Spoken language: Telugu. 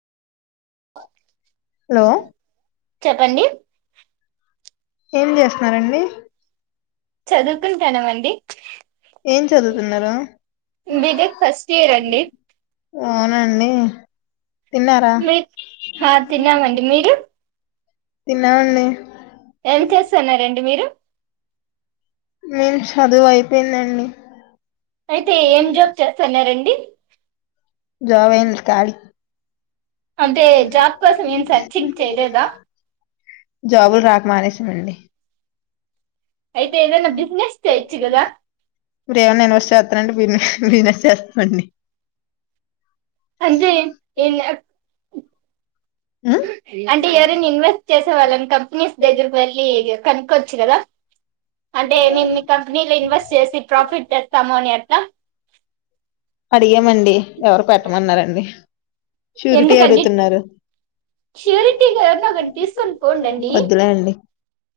హలో చెప్పండి ఏం చేస్తున్నారండి చదువుకుంటానం అండి ఏం చదువుతున్నారు బీటెక్ ఫస్ట్ ఇయర్ అండి అవున్ దండి తిన్నార మీ ఆ తిన్నామండి మీరు తిన్నానండి ఏం చేస్తున్నారండి మీరు నేను చదువు అయిపోయిందండి అయితే ఏం జాబ్ చేస్తున్నారంండి జాబెన్ త్యాన్ అంటే జాబ్ కోసం ఏం సర్చింగ్ చేయలేద జాబుల్ రాక మానేసం అండి అయితే ఏదైనా బిజినెస్ చేయొచ్చు కదా [unintelligible] వినొచ్చేస్తండి కట్ జాయ్ ఏం లె అయ్ అంటే ఎవరని ఇన్వెస్ట్ చేసే వాళ్ళని కంపెనీస్ దగ్గరకు వెళ్లి కనుక్కోవచ్చు కదా అంటే మేము మీ కంపెనీలో ఇన్వెస్ట్ చేసి ప్రాఫిట్ తెస్తాము అని అట్ల అడిగామండి ఎవరు పెట్టమన్నారంండి ష్యూరిటీ ఎందుకండి అడుగుతున్నారు ష్యూరిటీగా ఎవరినో ఒకరిని తీసుకొని పోండండి [inaudible] వద్దులే అండి